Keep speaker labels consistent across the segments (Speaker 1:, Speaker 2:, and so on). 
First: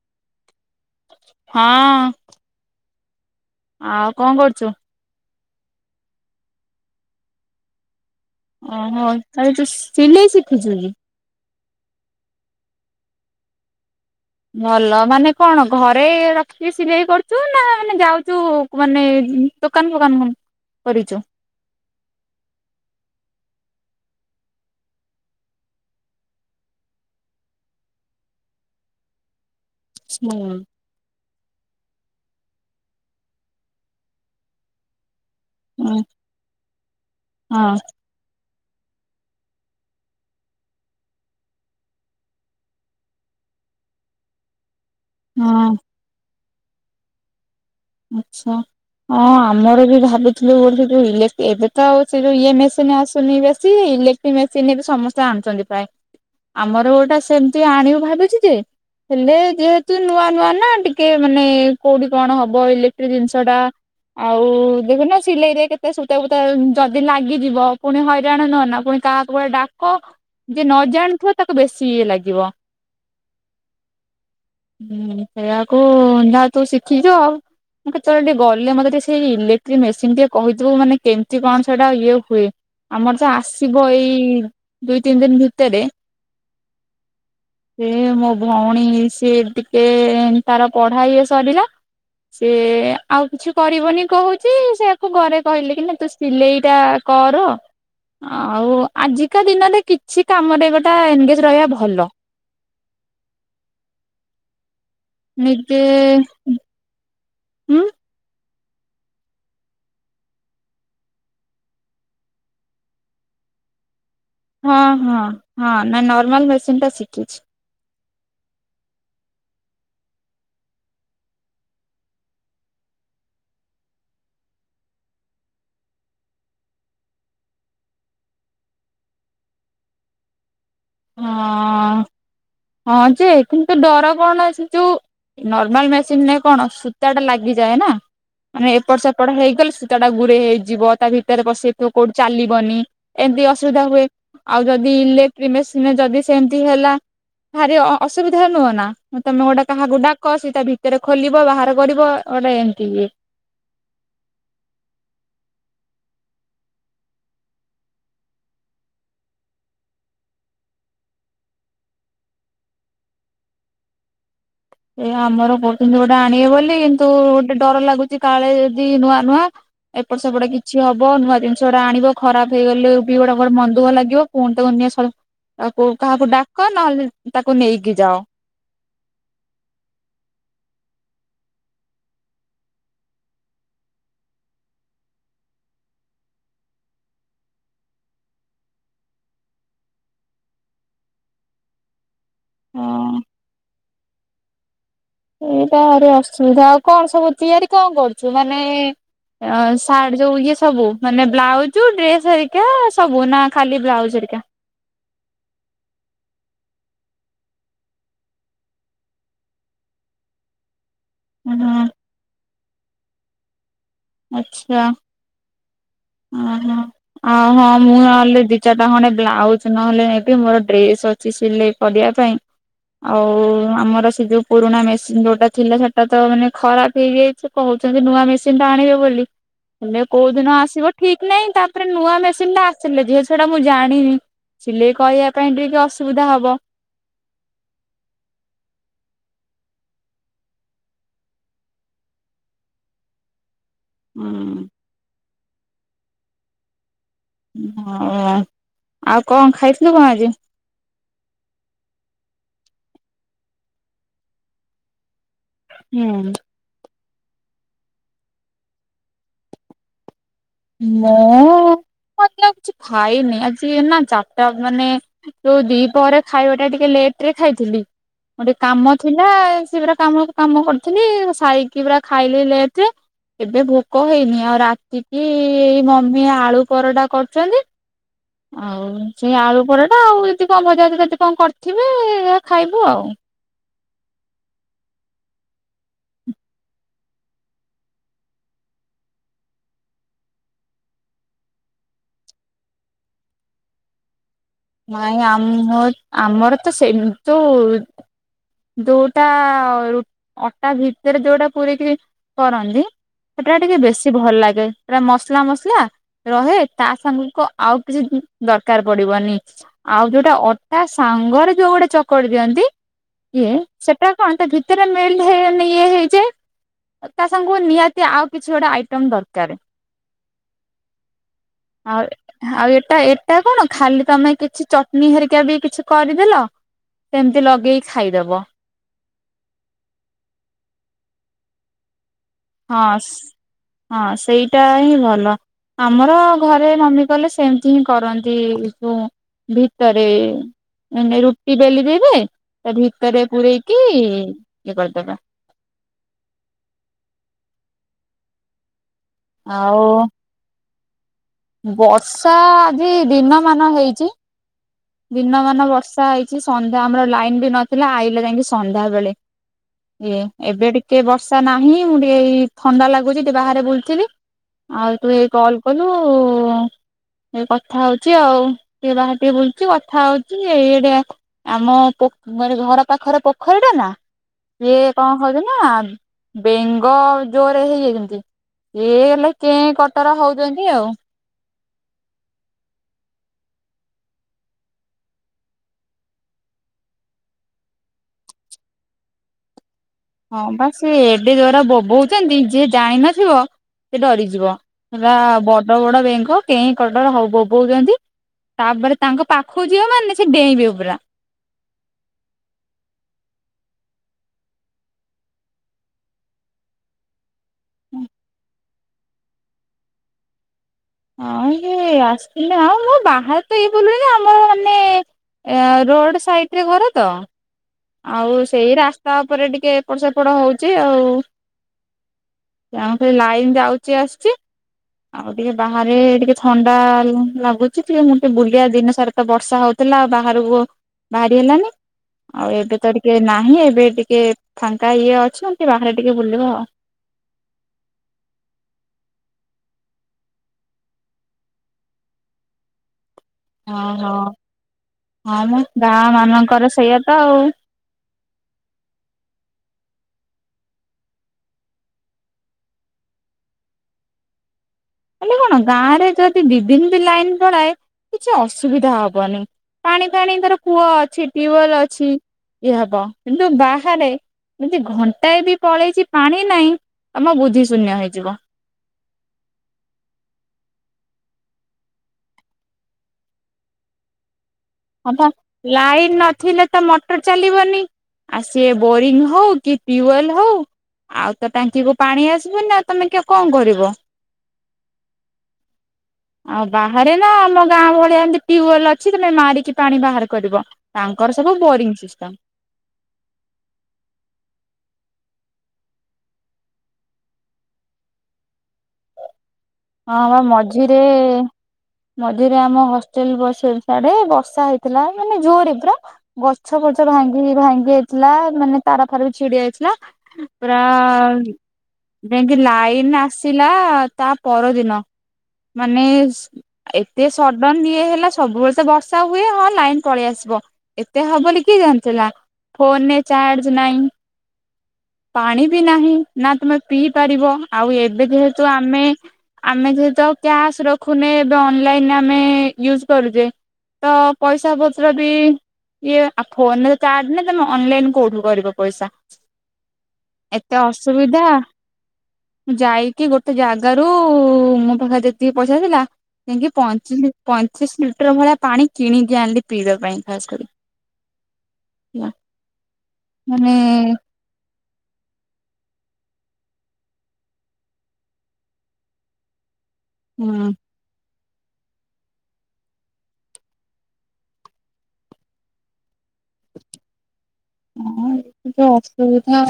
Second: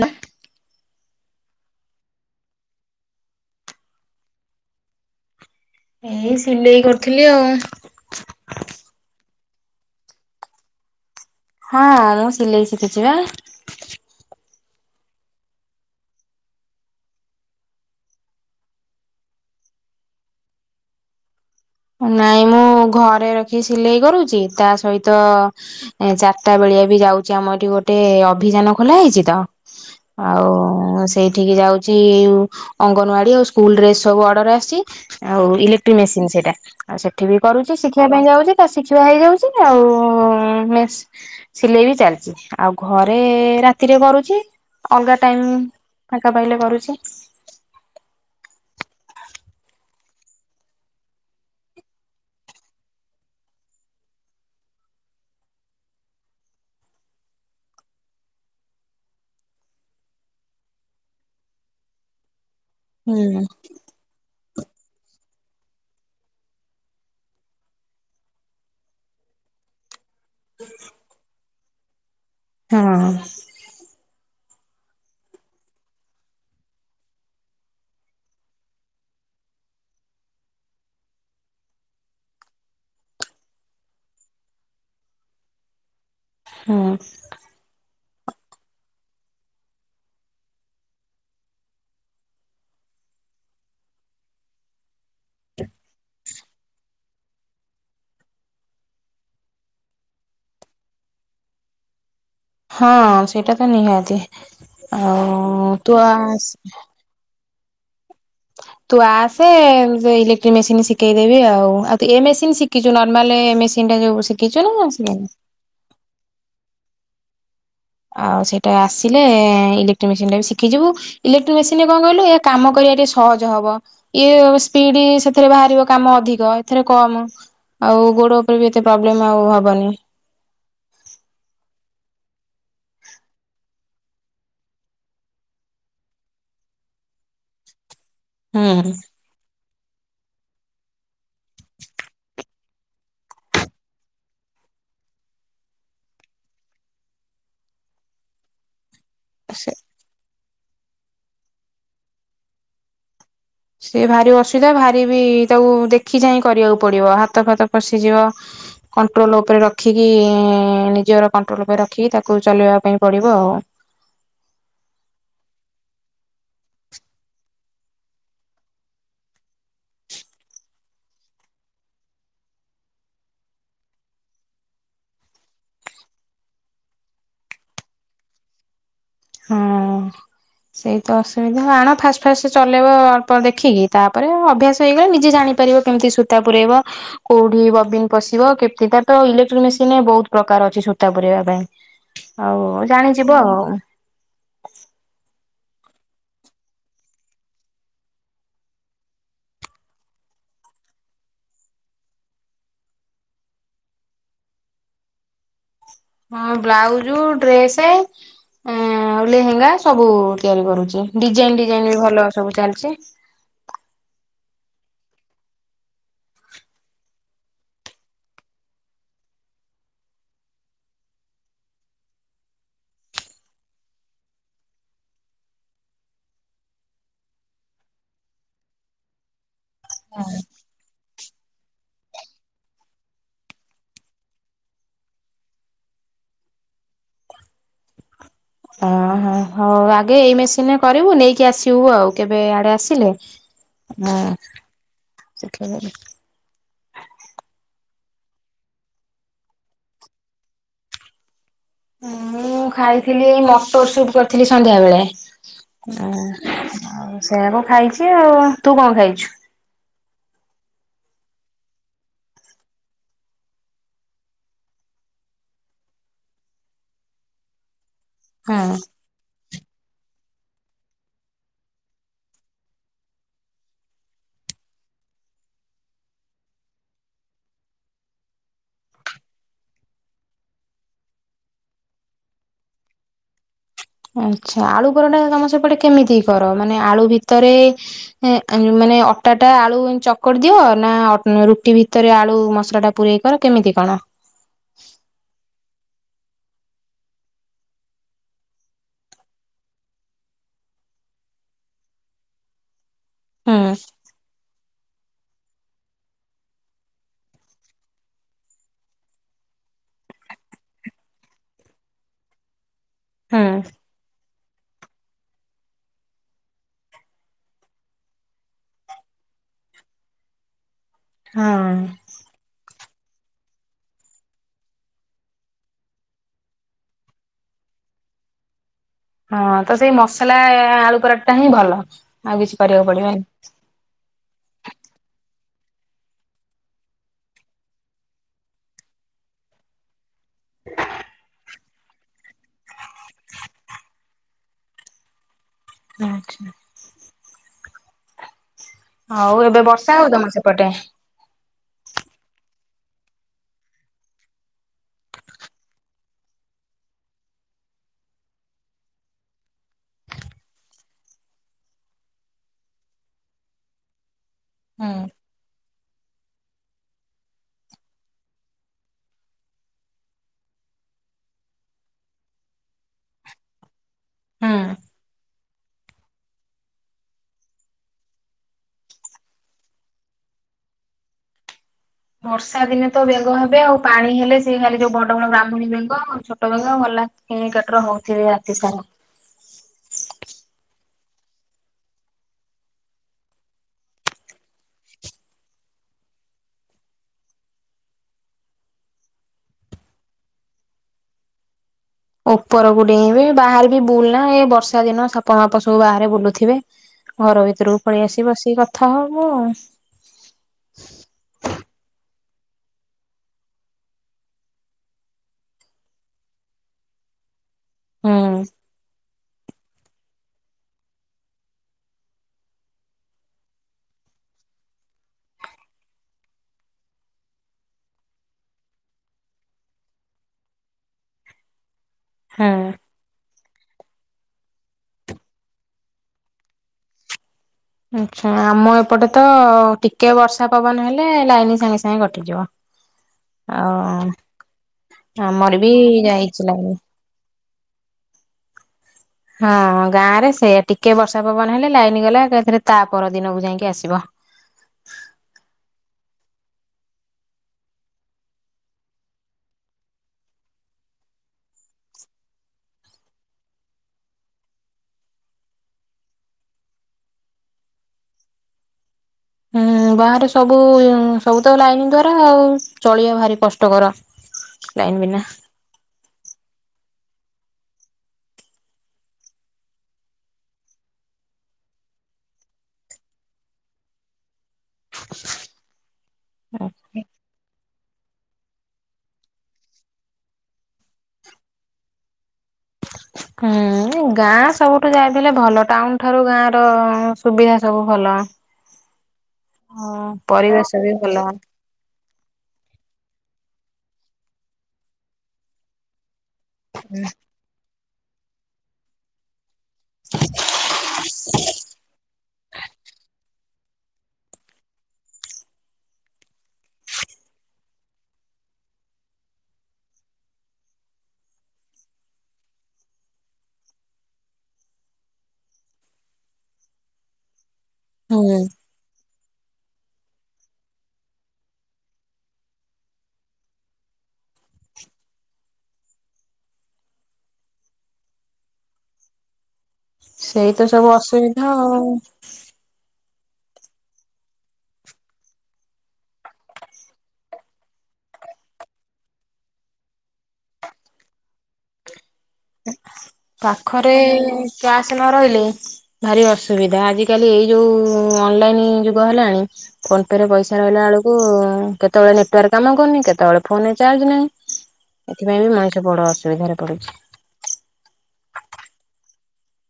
Speaker 1: ନା।
Speaker 2: ହଁ। ଆଉ କଣ କରୁଛୁ?
Speaker 1: ଏଇ ସିଲେଇ କରୁଥିଲି ଆଉ।
Speaker 2: ଓହୋ ତାହେଲେ ତୁ ସିଲେଇ ଶିଖୁଛୁ କି?
Speaker 1: ହଁ ମୁଁ ସିଲେଇ ଶିଖିଛି ବା।
Speaker 2: ଭଲ ମାନେ କଣ ଘରେ ରଖିକି ସିଲେଇ କରୁଛୁ ନା ମାନେ ଯାଉଛୁ ମାନେ ଉଁ ଦୋକାନ ଫୋକାନ କଣ କରିଛୁ?
Speaker 1: ନାଇଁ ମୁଁ ଘରେ ରଖି ସିଲେଇ କରୁଛି ତା ସହିତ ଏ ଚାରିଟା ବେଳିଆ ବି ଯାଉଛି ଆମ ଏଠି ଗୋଟେ ଅଭିଯାନ ଖୋଲା ହେଇଛି ତ।
Speaker 2: ହଁ
Speaker 1: ଆଉ ସେଇଠିକି ଯାଉ କି ଇଉ ଅଙ୍ଗନୱାଡି ଆଉ ସ୍କୁଲ ଡ୍ରେସ ସବୁ ଅର୍ଡର ଆସିଛି ଆଉ ଇଲେକ୍ଟ୍ରିକ
Speaker 2: ହଁ
Speaker 1: ମେସିନ ସେଇଟା। ଆଉ ସେଠି ବି କରୁଛି ଶିଖିଆ ପାଇଁ ଯା ଯାଉଚି ତା ଶଖିବା ହେଇଯାଉଛି ଆଉ ଉଁ ମେସ ସିଲେଇ ବି ଚାଲିଚି ଆଉ ଘରେ ଏ ରାତିରେ କରୁଛି ଅଲଗା ଟାଇମ
Speaker 2: ଆଚ୍ଛା।
Speaker 1: ଫାଙ୍କା ପାଇଲେ କରୁଛି।
Speaker 2: ଆଛା। ହଁ ଆମର ବି ଭାବିଥିଲୁ ଗୋଟେ ଯୋଉ ଇଲେକ୍ଟ୍ରି ଏବେ ତ ଆଉ ସିଏ ଯୋଉ ଇଏ ମେସିନ ଆସୁନି ବେଶୀ ଇଲେଟ୍ରିକ ମେସିନରେ ଏବେ ସମସ୍ତେ ଆଣୁଛନ୍ତି ପ୍ରାୟ ଆମର ଗୋଟେ ସେମତି ଆଣିବୁ ଭାବୁଛି ଯେ ହେଲେ ଯେହେତୁ ନୂଆ ନୂଆ ନା ଟିକେ ମାନେ କୋଉଠି କଣ ହବ ରଇଲେକ୍ଟ୍ରିକ
Speaker 1: ହୁଁ
Speaker 2: ଜିନିଷଟା ଆଉ ଦେଖୁନ ସିଲେଇରେ କେତେ ସୂତା ଫୁତା ଯଦି ଲାଗିଯିବ ପୁଣି ହଇରାଣ ନୁହଁ ନା ପୁଣି କାହାକୁ ଗୋଟେ ଡାକ ଯେ ନ ଜାଣୁଥିବ ତାକୁ ବେଶୀ ଇଏ ଲାଗ୍
Speaker 1: ହଁ।
Speaker 2: ହୁଁ ସେଇଆକୁ ଅଧା ତୁ ଶିଖିଛୁ ଆଉ। ମୁଁ କେତେବେଳେ ଟିକେ ଗଲେ ମତେ ଟିକେ ସେଇ ଇଲେକ୍ଟ୍ରିକ ମେସିନ ଟିକେ କହିଥିବୁ ମାନେ କେମିତି କଣ ସେଇଟା ଇଏ ହୁଏ। ଆମର ତ ଆସିବ ଏଇ ଦୁଇ ତିନି ଦିନ ଭିତରେ
Speaker 1: ହୁଁ ।
Speaker 2: ଏ ମୋ ଭଉଣୀ ସିଏ ଟିକେ ତାର ପଢା ଇଏ ସରିଲା ସେ ଆଉ କିଛି କରିବନି କହୁଛି ସେୟାକୁ ଘରେ କହିଲେ କି ନା ତୁ ସିଲେଇଟା କର ରଅ ଆଉ ଆଜିକା ଦିନରେ କିଛି କାମରେ ଗୋଟେ ଏନଗେଜ ରହିବା ଭଲ।
Speaker 1: ହଁ ସେଇଟା ତ ନିହାତି ଆଉ
Speaker 2: ନିଜେ
Speaker 1: ତୁ ଆସ
Speaker 2: ହୁଁ
Speaker 1: ତୁ ଆସେ ଯୋଉ ଇଲେକ୍ଟ୍ରିକ ମେସିନି ଶିକେଇଦେବି ଆଉ ଆଉ ତୁ ଏ ମେସିନ୍ ଶିକିଛୁ ନର୍ମାଲେ ମେସିନଟା ଯୋଉ ଶିଖିଛୁ
Speaker 2: ହଁ
Speaker 1: ନା
Speaker 2: ହଁ
Speaker 1: ଶିଖିନୁ?
Speaker 2: ହଁ ନାଇଁ ନର୍ମାଲ ମେସିନ୍ ଟା ଶିକିଛି।
Speaker 1: ଆଉ ସେଇଟା ଆସିଲେ ଇଲେକ୍ଟ୍ରିକ ମେସିନଟା ବି ଶିଖିଯିବୁ ଇଲେକ୍ଟ୍ରିକ ମେସିନରେ କଣ କହିଲୁ ଏଇଆ କାମ କ ରିବା ଟିକେ ସହଜ ହବ ଇଏ ସ୍ପିଡ ସେଥିରେ ବାହାରିବ କାମ ଅଧିକ ଏଥିରେ କମ। ଆଉ ଗୋଡ ଉପରେ ବି ଏତେ ପ୍ରୋବ୍ଲେମ ଆଉ ହବନି।
Speaker 2: ହଁ ହଁ ଯେ କି ନ୍ତୁ ଡର କଣ ଅଛି ଯୋଉ ନର୍ମାଲ ମେସିନରେ କଣ ସୂତା ଟା ଲାଗିଯାଏ ନା! ମାନେ
Speaker 1: ହୁଁ
Speaker 2: ଏପଟ ସେପଟ ହେଇଗଲେ ସୂ ତାଟା ଗୁରେଇ ହେଇଯିବ ତା ଭିତରେ ପଶିଯାଇଥିବ କୋଉଠି ଚାଲିବନି ଏମିତି ଅସୁବିଧା ହୁଏ ଆଉ ଯଦି ଇଲେକ୍ଟ୍ରି ମେସିନରେ ଯଦି ସେମିତି ହେଲା ଭାରି ଅସୁବିଧା ନୁହଁ ନା ମୁଁ ତମେ ଗୋଟେ
Speaker 1: ସେ
Speaker 2: କାହାକୁ ଡାକ ଶ୍ ତା ଭିତରେ ଖୋଲିବ ବାହାର କରିବ ଗୋଟେ ଏମିତି କି।
Speaker 1: ସେ ଭାରି ଅସୁବିଧା ଭାରି ବି ତାକୁ ଦେଖି ଚାହିଁ କରିବାକୁ ପଡିବ ହାତ ଫାତ ପଶିଯିବ। କଣ୍ଟ୍ରୋଲ ଉପରେ ରଖିକି ଏଁ ନିଜର କଣ୍ଟ୍ରୋଲ ଉପରେ ରଖିକି ତାକୁ ଚଲେଇବା ପାଇଁ ପଡିବ ଆଉ।
Speaker 2: [inaudible] ଏ ଆମର କଉଚନ୍ତି ଗୋଟେ ଆଣିବେ ବୋଲି କିନ୍ତୁ ଗୋଟେ ଡର ଲାଗୁଛି କାଳେ ଯଦି ନୂଆ ନୂଆ ଏପଟ ସେପଟ କିଛି ହବ ନୂଆ ଜିନିଷ ଗୋଟେ ଆଣିବ ଖରାପ ହେଇଗଲେ ବି ଗୋଟେ ମନ ଦୁଃଖ ଲାଗିବ ପୁଣି ତାକୁ [unintelligible] ଆଉ କୋଉ କାହାକୁ ଡାକ ନହେଲେ ତାକୁ ନେଇକି ଯାଅ।
Speaker 1: ହଁ। ସେଇ ତ ଅସୁବିଧା ଆଣ ଫାଷ୍ଟ ଫାଷ୍ଟ ଚଲେଇବ ଅଳ୍ପ ଦେଖିକି ତାପରେ ଅଭ୍ୟାସ ହେଇଗଲେ ନିଜେ ଜାଣ ପାରିବ କେମିତି ସୁତା ପୁରେଇବ କୋଉଠି ବବିନ ପଶିବ କେମିତି ତାର ତ ଇଲେକଟ୍ରିକ ମେସିନରେ ବହୁତ ପ୍ରକାର। ଅଛି ସୂତା ପୁରେଇବା ପାଇଁ ଆଉ
Speaker 2: ହଁ
Speaker 1: ଜାଣିଯିବ ଆଉ।
Speaker 2: ଏଇଟ ଆହୁରି ଅସୁବିଧା ଆଉ କଣ ସବୁ ତିଆରି କଣ କରୁଛୁ ମାନେ ସାଟ ଯୋଉ ଇଏ ସବୁ ମାନେ ବ୍ଲାଉଜ୍ ଡ୍ରେସ ହେରିକା ସବୁ ନା ଖାଲି ବ୍ଲାଉଜ୍ ହେରିକା। [inaudible]
Speaker 1: ହଁ ବ୍ଲାଉଜ ଡ୍ରେସ୍ ଲେହେଙ୍ଗା ସବୁ ତିଆରି କରୁଛି। ଡିଜାଇନ
Speaker 2: ହଁ
Speaker 1: ଡିଜାଇନ ବି ଭଲ ସବୁ ଚାଲିଛି।
Speaker 2: ଆଛା। ଓହୋ ଆଉ ହଁ ମୁଁ ନହଲେ ଦି ଚାରିଟା ଖଣ୍ଡେ ବ୍ଲାଉଜ ନହେଲେ ନେବି ମୋର ଡ୍ରେସ ନଉଛି ସିଲେଇ କରିବା ପାଇଁ ଆଉ ଆମର ସେ ଯୋଉ ପୁରୁଣା ମେସିନ ଯୋଉଟା ଥିଲା ସେଟା ତ ମାନେ ଖରାପ ହେଇଯାଇଛି କହୁ ନୂଆ ମେସିନ୍ ଟା ଆଣିବେ ବୋଲି ହେଲେ କୋଉଦିନ ଆସିବ ଠିକ ନାହିଁ ତାପରେ ନୂଆ ମେସିନଟା ଆସିଲେ ଝିଅ ସେଟା ମୁଁ ଜାଣିନି। ସିଲେଇ କରିଆ ପାଇଁ ଟିକେେ ଅସୁବିଧା ହବ।
Speaker 1: ଓହ ହଉ ଆଗେ ଏଇ ମେସିନରେ କରିବୁ ନେଇକି ଆସିବୁ ଆଉ କେବେ ଆଡେ ଆସିଲେ ହଁ ସେଖ
Speaker 2: ହଁ ଆଉ କଣ ଖାଇଥିଲୁ କଣ ଆଜି?
Speaker 1: ମୁଁ ଖାଇଥିଲି ଏଇ ମଟର ସୁପ କରିଥିଲି ସନ୍ଧ୍ୟା ବେଳେ।
Speaker 2: ହୁଁ।
Speaker 1: ହ ସେଆ କଣ ଖାଇଛି ଆଉ ତୁ କଣ ଖାଇଛୁ?
Speaker 2: ମୁଁ। ମତ କିଛି ଖାଇନି ଆଜି ନା ଚାରିଟା ମାନେ ଯୋଉ ଦି ପହରେ ଖାଇବା ଟା ଟିକେ ପ୍ଲେଟରେ ଖାଇଥିଲି ଗୋଟେ
Speaker 1: ହଁ
Speaker 2: କାମ ଥିଲା ସେ ପୁରା କାମ କାମ କରିଥିଲି ସାରିକି ପୁରା ଖାଇଲି ଲେଟ୍ ରେ ଏବେ ଭୋକ ହେଇନି ଆଉ ରାତି କିି ଏଇ ମମି ଆଳୁ ପରଟା କରୁଛନ୍ତି ଆଉ ସେଇ ଆଳୁ ପରଟା ଆଉ ଯଦି କଣ ଭଜା ଯଦି କଣ କରିଥିବେ ଖାଇବୁ ଆଉ।
Speaker 1: ଆଛା ଆଳୁ ପରଟା ତମ ସେପଟେ କେମିତି କର ମାନେ ଆଳୁ ଭିତରେ ମାନେ ଅଟାଟା ଆଳୁ ଚକଡ଼ି ଦିଅ ନା ରୁଟି ଭିତରେ ଆଳୁ ମସଲାଟା ପୁରେଇ କର କେମିତି କଣ? ା
Speaker 2: ନାଇଁ ଆମ ଆମର ତ ସେମ ଯୋଉ ଯୋଉଟା ଅଟା ଭିତରେ ଯୋଉଟା ପୁରେଇକି କରନ୍ତି। ସେଟା
Speaker 1: ହୁଁ।
Speaker 2: ଟିକେ ବେଶୀ ଭଲ ଲାଗେ। ପୁରା ମସଲା ମସଲା ରହେ ତା ସାଙ୍ଗକୁ ଆଉ କିଛି ଦରକାର ପଡିବନି। ଆଉ ଯୋଉଟା ଅଟା ସାଙ୍ଗରେ ଯୋଉ ଗୋଟେ ଚକଡି ଦିଅନ୍ତି
Speaker 1: ହୁଁ
Speaker 2: ଇଏ ସେଟା କଣ ଭିତରେ ମେଲଡ଼ ହେଇ ଇଏ ହେଇଯାଏ ତା ସାଙ୍ଗକୁ ନିହାତି ଆଉ କିଛି ଗୋଟେ ଆଇଟମ୍ ଦରକାର।
Speaker 1: ହଁ
Speaker 2: ଆଉ ଆଉ ଏ ଏଟା ଏଟା କଣ ଖାଲି ତମେ କିଛି ଚଟଣି ହେରିକା ବି କିଛି କରିଦେଲ ସେମିତି ଲଗେଇ ଖାଇଦବ।
Speaker 1: ହଁ ତ ସେଇ ମସଲା ଆଳୁ ପରଟା ହିଁ ଭଲ। ଆଉ କିଛି
Speaker 2: ହଁ
Speaker 1: କରିବାକୁ ପଡିବନି।
Speaker 2: ହଁ ସେଇଟା ହିଁ ଭଲ। ଆମର ଘରେ ମମି କଲେ ସେମିତି ହିଁ କରନ୍ତି ଏ ଯୋ ଭିତରେ [unintelligible] ରୁଟି ବେଲି ଦେବେ ତା ଭିତରେ ପୁରେଇକି ଇଏ କରିଦେବେ ।
Speaker 1: ଆଚ୍ଛା। ହଉ ଏବେ
Speaker 2: ଆଉ
Speaker 1: ବର୍ଷା ହଉ ତମ ସେପଟେ?
Speaker 2: ବର୍ଷା ଆଜି ଦିନମାନ ହେଇଛି। ଦିନମାନ ବର୍ଷା ହେଇଛି ସନ୍ଧ୍ୟା ଆମର ଲାଇନ ବି ନଥିଲା ଆଇଲେ ଯାଇକି ସନ୍ଧ୍ୟା ବେଳେ। ଇଏ ଏବେ ଟିକେ ବର୍ଷା ନାହିଁ ମୁଁ ଟିକେ ଥଣ୍ଡା ଲାଗୁଛି ଟିକେ ବାହାରେ ବୁଲୁଥିଲି।
Speaker 1: ହୁଁ।
Speaker 2: ଆଉ ତୁ ଏଇ କ କହିଲୁ ଏ କଥା ହଉଛି ଆଉ ଟିକେ ବାହାରେ ଟିକିଏ ବୁଲ ଚି କଥା ହଉଛି। ଏଇ ଆଡେ ଆ ଆମ ପୋ ଘର ପାଖରେ ପୋଖରୀଟା ନା
Speaker 1: ହୁଁ।
Speaker 2: ଇଏ କଣ ହଉଛି ନା ବେଙ୍ଗ ଜୋରରେ ହେଇଯାଇଚି। ଏ ହେଲେ କେ କଟର ହଉଛନ୍ତି ଆଉ।
Speaker 1: ବର୍ଷା ଦିନେ ତ ବେଙ୍ଗ ହେବେ ଆଉ ପାଣି ହେଲେ ସେ ଖାଲି ଯୋଉ ବଡ ବଡ ବ୍ରାହ୍ମଣୀ ବେଙ୍ଗ ଆଉ ଛୋଟ ବେଙ୍ଗ ଭଲ କେ କଟର ହଉଥିବେ ରାତି ସାରା
Speaker 2: ହଁ ବା ସେ ଏବେ ଜରା ବୋବଉଛନ୍ତି ଯିଏ ଜାଣି ନଥିବ ସେ ଡରିଯିବ ହେଲା ବଡ ବଡ ବେଙ୍ଗ କେଁ କଟର ହ ବୋବୋଉଛନ୍ତି ତାପରେ ତାଙ୍କ ପାଖକୁ ଯିବ ମାନେ ସେ ଡେଇଁବି ପରା
Speaker 1: ଉପରକୁ ଡେଇଁବେ ବାହାରେ ବି ବୁଲନା ଏ ବର୍ଷା ଦିନ ସାପ ଫାପ ସବୁ ବାହାରେ ବୁଲୁଥିବେ। ଘର ଭିତରକୁ ପଳେଇ ଆସି ବସିକି କଥା ହବୁ ଆଉ।
Speaker 2: ହଁ ଇଏ ଆସିଥିଲେ ଆଉ ମୁଁ ବାହାରେ ତ ଇ ବୁଲୁ ଆମର ମାନେ ଏ ରୋଡ ସାଇଡ ରେ ଘର ତ
Speaker 1: ହୁଁ
Speaker 2: ଆଉ ସେଇ ରାସ୍ ତାପରେ ଟିକେ ଏପଟ ସେପଡ ହଉଛି ଆଉ। ଯେଉଁଠି ଲାଇନ ଯାଉଛି ଆସୁଛି ଆଉ ଟିକେ ବାହାରେ ଟିକେ ଥଣ୍ଡା ଲା ଲାଗୁଛି ଟିକେ ମୁଁ ଟିକେ ବୁଲିବା ଦିନ ସାରା ତ ବର୍ଷା ହଉଥା ଥିଲା ବାହାରକୁ ବାହାରି ହେଲାନି
Speaker 1: ହୁଁ।
Speaker 2: ଆଉ ଏବେ ତ ଟିକେ ନା ହିଁ ଏବେ ଟିକେ ଫାଙ୍କା ଇଏ ଅଛନ୍ତି। ବାହାରେ ଟିକେ ବୁଲିବା ଆଉ।
Speaker 1: ଆଛା ଆମ ଏପଟେ ତ ଟିକେ ବର୍ଷା ପବନ ହେଲେ ଲାଇନ ସାଙ୍ଗେ ସାଙ୍ଗେ କଟିଯିବ।
Speaker 2: ହଁ
Speaker 1: ଆଉ
Speaker 2: ହଁ
Speaker 1: ଆମର
Speaker 2: ହମ
Speaker 1: ବି
Speaker 2: ଗାଁ
Speaker 1: ଯାଇଛି
Speaker 2: ମାନଙ୍କରେ
Speaker 1: ଲାଇନି।
Speaker 2: ସେଇଆ ତ ଆଉ।
Speaker 1: ହଁ ଗାଁରେ ସେଇଆ ଟିକେ ବର୍ଷା ପବନ ହେଲେ ଲାଇନ ଗଲା ଏଥିରେ ତାପର ଦିନକୁ ଯାଇକି ଆସିବ।
Speaker 2: ହେଲେ କଣ ଗାଁ ରେ ଯଦି ଦି ଦିନ ବି ଲାଇନ ପଳାଏ କିଛି ଅସୁବିଧା ହବନି। ପାଣି ଫାଣି ଧର କୂଅ ଅଛି ଟ୍ୟୁବେଲ ଅଛି ଇଏ ହବ କିନ୍ତୁ ବାହାରେ ଯଦି ଘଣ୍ଟାଏ ବି ପଳେଇଛି ପାଣି ନାହିଁ ଆମ ବୁଦ୍ଧି ଶୂନ୍ୟ ହେଇଯିବ।
Speaker 1: ଉଁ ବାହାରେ ସବୁ ସବୁ ତ ଲାଇନ ଦ୍ଵାରା ଆଉ ଚଲିବା ଭାରି କଷ୍ଟକର। ଲାଇନ
Speaker 2: ହଁ
Speaker 1: ବିନା
Speaker 2: ପା ଲାଇନ ନ ଥିଲେ ତ ମଟର ଚାଲିବନି ଆଉ ସିଏ ବୋରିଙ୍ଗ ହଉ କି ଟିୱେଲ ହଉ ଆଉ ତ ଟାଙ୍କି କୁ ପାଣି ଆସିବନି ଆଉ ତମେ କିଏ କଣ କରିବ?
Speaker 1: [unintelligible]
Speaker 2: ଆଉ ବାହାରେ ନା ଆମ ଗାଁ ଭଳିଆ ଏମିତି ଟ୍ୟୁବଲ ଅଛି ତମେ ମାରିକି ପାଣି ବାହାର କରିବ ତାଙ୍କର ସବୁ ବୋରିଙ୍ଗ ସିଷ୍ଟମ।
Speaker 1: ହୁଁ ଗାଁ ସବୁଠୁ ଯାଇଥିଲେ ଭଲ ଟାଉନ ଠାରୁ ଗାଁ ର ସୁବିଧା ସବୁ ଭଲ।
Speaker 2: ହୁଁ।
Speaker 1: ହଁ
Speaker 2: ହଁବା
Speaker 1: ପରିବେଶ ବି
Speaker 2: ମଝିରେ
Speaker 1: ଭଲ
Speaker 2: ମଝିରେ ଆମ ହଷ୍ଟେଲ ବସେ ସିଆଡେ ବର୍ଷା ହେଇଥିଲା ମାନେ ଜୋରରେ ପୁରା ଗଛ ଫଛ ଭାଙ୍ଗି ଭାଙ୍ଗି ଥିଲା ମାନେ ତାର ଫାର ବି ଛିଡି ଯାଇ ହେଲା ପୁରା ଯାଇକି ଲାଇନ ଆସିଲା ତା ପରଦିନ। ମାନେ ଏତେ ସଡନ ଇଏ ହେଲା ସବୁବେଳେ ତ ବର୍ଷା ହୁଏ ହଁ ଲାଇନ ପଳେଇ ଆସେ ଵ ଏତେ ହବ ବୋଲି କିଏ ଜାଣିଥିଲା। ଫୋନରେ ଚାର୍ଜ ନାଇ ପାଣି ବି ନାହିଁ ନା ତମେ ପିଇ ପାରିବ ଆଉ ଏବେ
Speaker 1: ହୁଁ
Speaker 2: ଯେହେତୁ ଆମେ ଆମେ ଯେହେତୁ ଆଉ କ୍ୟାସ ରଖୁନେ ଏବେ ଅନଲାଇନ ଆମେ ୟୁଜ କରୁଛେ ତ ପଇସା ପତ୍ର ବି ଇଏ ଆଉ ଫୋନରେ ଚାର୍ଡ ନା ତମେ ଅନଲାଇନ କୋଉଠୁ କରିବ ପଇସା।
Speaker 1: ସେଇ ତ
Speaker 2: ଏତେ
Speaker 1: ସବୁ
Speaker 2: ଅସୁବିଧା
Speaker 1: ଆଉ
Speaker 2: ମୁ ଯାଇକି ଗୋଟେ ଜାଗାରୁ ଉ ମୋ ପାଖରେ ଯେତିକି ପଇସା ଥିଲା। ଯାଇଁକି ପଞ୍ଚିଲି ପଞ୍ଚିଶ ଲିଟର ଭଳିଆ ପାଣି କିଣିକି ଆଣିଲି ପି ଇବା ପାଇଁ ଖାସ୍ କରି। ମାନେ
Speaker 1: ପାଖରେ କା ଶ ନ ରହିଲେ ଭାରି ଅସୁବିଧା ଆଜିିକାଲି ଏଇ ଯୋଉ ଉଁ ଅନଲାଇନି ଯୁଗ ହେଲାଣି। ଫୋନ ପେ ରେ ପଇସା
Speaker 2: ହଁ
Speaker 1: ରହିଲା ବେଳକୁ କେତେବେଳେ ନେଟୱାର୍କ କାମ କରୁନି କେତେବେଳେ ଫୋନରେ ଚାର୍ଜ ନାହିଁ। ଏଥିପାଇଁ ବି ମଣିଷ ବଡ ଅସୁବିଧାରେ ପଡୁଛି।
Speaker 2: ହଁ ଏତିକି ଅସୁବିଧା।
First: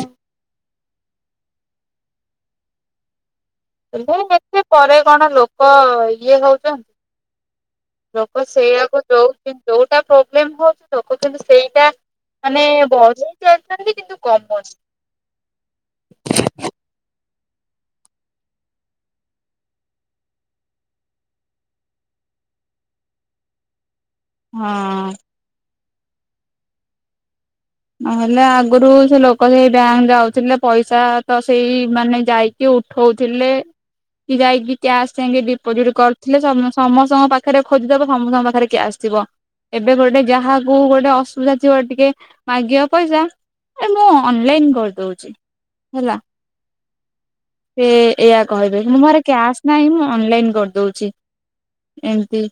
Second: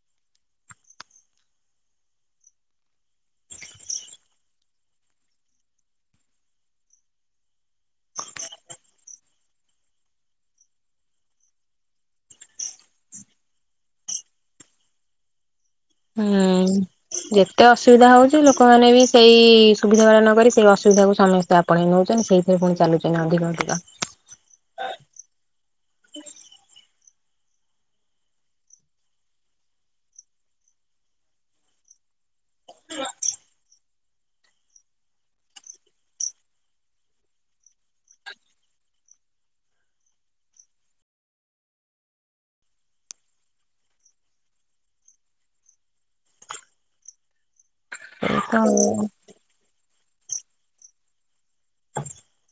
Speaker 2: ହେଲେ ଏତେ ପରେ କଣ ଲୋକ ଇଏ ହଉଛନ୍ତି। ଲୋକ ସେଇଆକୁ ଯୋଉଟି ଯୋଉଟା ପ୍ରୋବ୍ଲେମ ହଉଛି ଲୋକ କିନ୍ତୁ ସେଇଟା। ମାନେ [unintelligible] କିନ୍ତୁ କମ ଅଛି।
Speaker 1: ଏତେ ଅସୁବିଧା ହଉଛି ଲୋକମାନେ ବି ସେଇ ସୁବିଧା ଗୁଡ଼ା ନ କରି ସେଇ ଅସୁବିଧାକୁ ସମସ୍ତେ ଆପଣେଇ ନେଉଛନ୍ତି ସେଇଥି ପୁଣି ଚାଲୁଛି ନା ଅଧିକ ଅଧିକ।
Speaker 2: ହଁ।
Speaker 1: ହ [inaudible]
Speaker 2: ନହେଲେ ଆଗରୁ ସେ ଲୋକ ସେଇ ବ୍ୟାଙ୍କ ଯାଉଥିଲେ ପଇସା ତ ସେଇ ମାନେ ଯାଇକି ଉଠଉ ଥିଲେ। କି ଯାଇକି କ୍ୟାସ ଯାଇଁକି ଡିପୋଜିଟ କରୁଥିଲେ ସମ୍ ସମସ୍ତଙ୍କ ପାଖରେ ଖୋଜିଦବ ସମସ୍ତଙ୍କ ପାଖରେ କ୍ୟାସ୍ ଥିବ ଏବେ ଗୋଟେ ଯାହାକୁ ଗୋଟେ ଅସୁବିଧା ଥିବ ଟିକେ। ମାଗିବ ପଇସା ଏ ମୁଁ ଅନଲାଇନ କରିଦଉଛି ହେଲା। ସେ ଏଇଆ
Speaker 1: ତ
Speaker 2: କହିବେ ମୁଁ ମୋ ପାଖରେ କ୍ୟାସ ନାହିଁ ମୁଁ ଅନଲାଇନ୍ କରିଦଉଛି ଏମିତି।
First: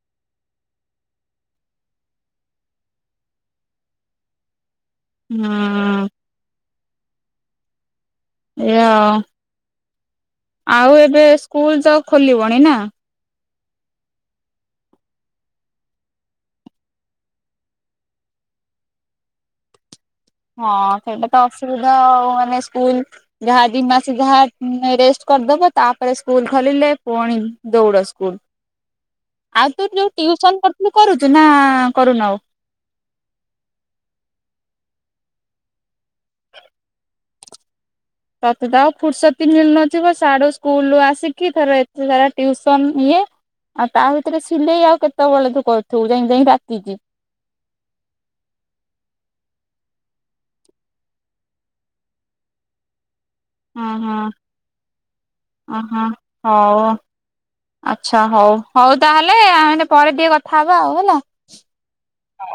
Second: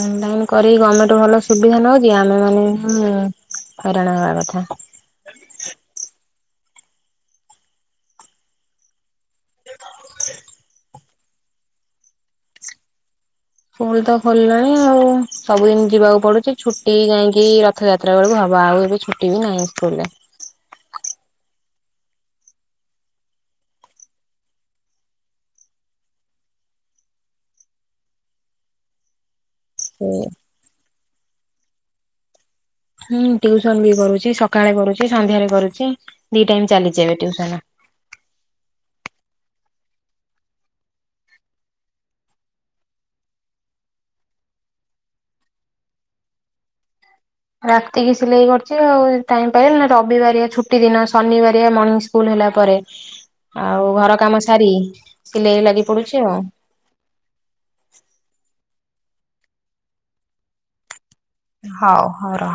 Speaker 1: ଅନଲାଇନ କରିକି ଗମେଣ୍ଟ ଭଲ ସୁବିଧା ନଉଛି ଆମେ ମାନେ ହୁଁ। ହଇରାଣ ହବା କଥା।
Speaker 2: ହଁ ଏୟା ଆଉ। ଆଉ ଏବେ ସ୍କୁଲ ଯାକ ଖୋଲିବଣି ନା?
Speaker 1: ସ୍କୁଲ ତ ଖୋଲିଲାଣି ଆଉ ସବୁଦିନ ଯିବାକୁ ପଡୁଛି ଛୁଟି ଯାଇଁକି ରଥଯାତ୍ରା ବେଳକୁ ହ ଆଉ ଏବେ ଛୁଟି ବି ନାହିଁ ସ୍କୁଲ ରେ।
Speaker 2: ହଁ ସେଇଟା ତ ଅସୁବିଧା ଆଉ ମାନେ ସ୍କୁଲ ଯାହା ଦି ମାସ ଯାହା ଉଁ ରେଶ୍ଟ କରିଦବ ତାପରେ ସ୍କୁଲ ଖୋଲିଲେ ପୁଣି ଦୌଡ଼ ସ୍କୁଲ। ଆଉ ତୁ ଯୋଉ ଟିଉସନ କରୁଥିଲୁ କରୁଛୁ ନା କରୁନୁ ଆଉ?
Speaker 1: ହୁଁ ଟିଉସନ ବି କରୁଛି ସକାଳେ କରୁଛି ସନ୍ଧ୍ୟାରେ କରୁଛି ଦି ଟାଇମ ଚାଲିଛିି ଏବେ ଟିଉ ହେଲା।
Speaker 2: ତତେ ତ ଆଉ ଫୁୁରସତ ବି ମିଳୁନଥିବ ସାଡୁ ସ୍କୁଲରୁ ଆସିକି ଫେରେ ଏତେ ସାରା ଟିଉସନ ଇଏ ଆଉ ତା ଭିତରେ ସିଲେଇ ଆଉ କେତେବେଳେ ତୁ କରୁଥିବୁ ଯାଇଁ ଯାଇଁ ରାତିକି।
Speaker 1: ରାତିକି ସିଲେଇ କରୁଛି ଆଉ ଟାଇମ ପାଇଲେ ନହେଲେ ରବିବାରିଆ ଛୁଟି ଦିନ ଶନିବାରିଆ ମର୍ଣିଙ୍ଗ ସ୍କୁଲ ହେ ହେଲା ପରେ। ଆଉ
Speaker 2: ହଁ
Speaker 1: ଘର
Speaker 2: ହଁ।
Speaker 1: କାମ ସାରି ସିଲେଇରେ ଲାଗି
Speaker 2: ଓହୋ
Speaker 1: ପଡୁଛି ଆଉ।
Speaker 2: ହଉ ଆଚ୍ଛା ହଉ ହଉ ତାହେଲେ ଆମେ ପରେ ଟିକେ କଥା ହବା ଆଉ ହେଲା
Speaker 1: ହଉ ହଉ ରହ।